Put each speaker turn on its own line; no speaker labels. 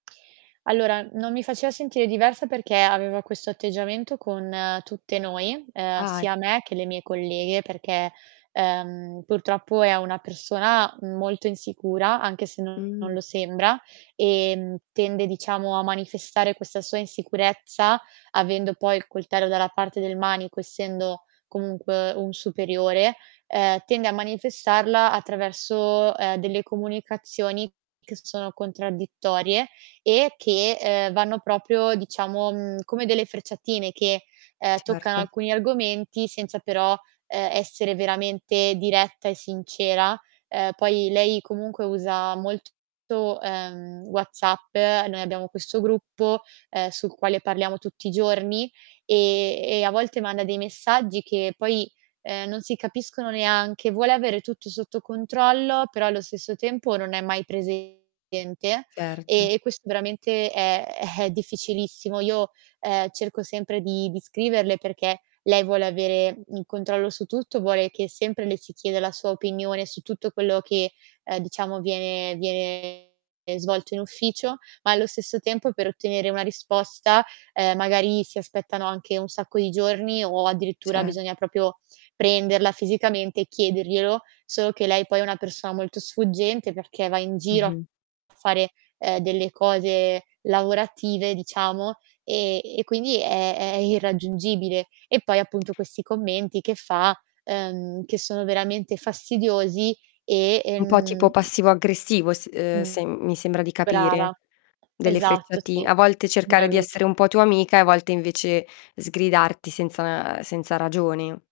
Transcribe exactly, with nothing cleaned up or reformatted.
Allora, non mi faceva sentire diversa, perché aveva questo atteggiamento con tutte noi, ehm,
Ahi.
sia me che le mie colleghe, perché, uhm, purtroppo è una persona molto insicura, anche se non
Mh.
lo sembra, ehm, tende diciamo a manifestare questa sua insicurezza, avendo poi il coltello dalla parte del manico, essendo comunque un superiore, ehm, tende a manifestarla attraverso, ehm, delle comunicazioni che sono contraddittorie e che, uhm, vanno propio diciamo, mhmm, come delle frecciatine che, uhm, toccano
Certo.
alcuni argomenti senza però, ehm, essere veramente diretta e sincera. Uhm, poi lei comunque usa molto uhm, WhatsApp, noi abbiamo questo gruppo, ehm, sul quale parliamo tutti i giorni, ehm, e a volte manda dei messaggi, che poi, uhm, non si capiscono neanche. Vuole avere tutto sotto controllo, però allo stesso tempo non è mai presente,
Certo.
e questo veramente è è difficilissimo. Io, ehm, cerco sempre di di scriverle, perché lei vuole avere il controllo su tutto, vuole che sempre le si chieda la sua opinione su tutto quello che, uhm, diciamo viene viene ehm, svolto in ufficio, ma allo stesso tempo per ottenere una risposta, uhm, magari si aspettano anche un sacco di giorni, o
Ce
addirittura bisogna propio prenderla fisicamente e chiederglielo. Solo che lei poi è una persona molto sfuggente, perché va in giro a
Mh-mh.
fare, ehm, delle cose lavorative diciamo, ehm, e quindi è è irraggiungibile. E poi appunto questi commenti che fa, uhm, che sono veramente fastidiosi e,
Un po' tipo
ehm
passivo-aggressivo s uhm,
Mh,
sem mi sembra di capire,
brava.
delle
Esatto,
frecciati
sì,
a volte cercare di essere
bravissi
un po' tua amica, e a volte invece sgridarti senza senza ragione.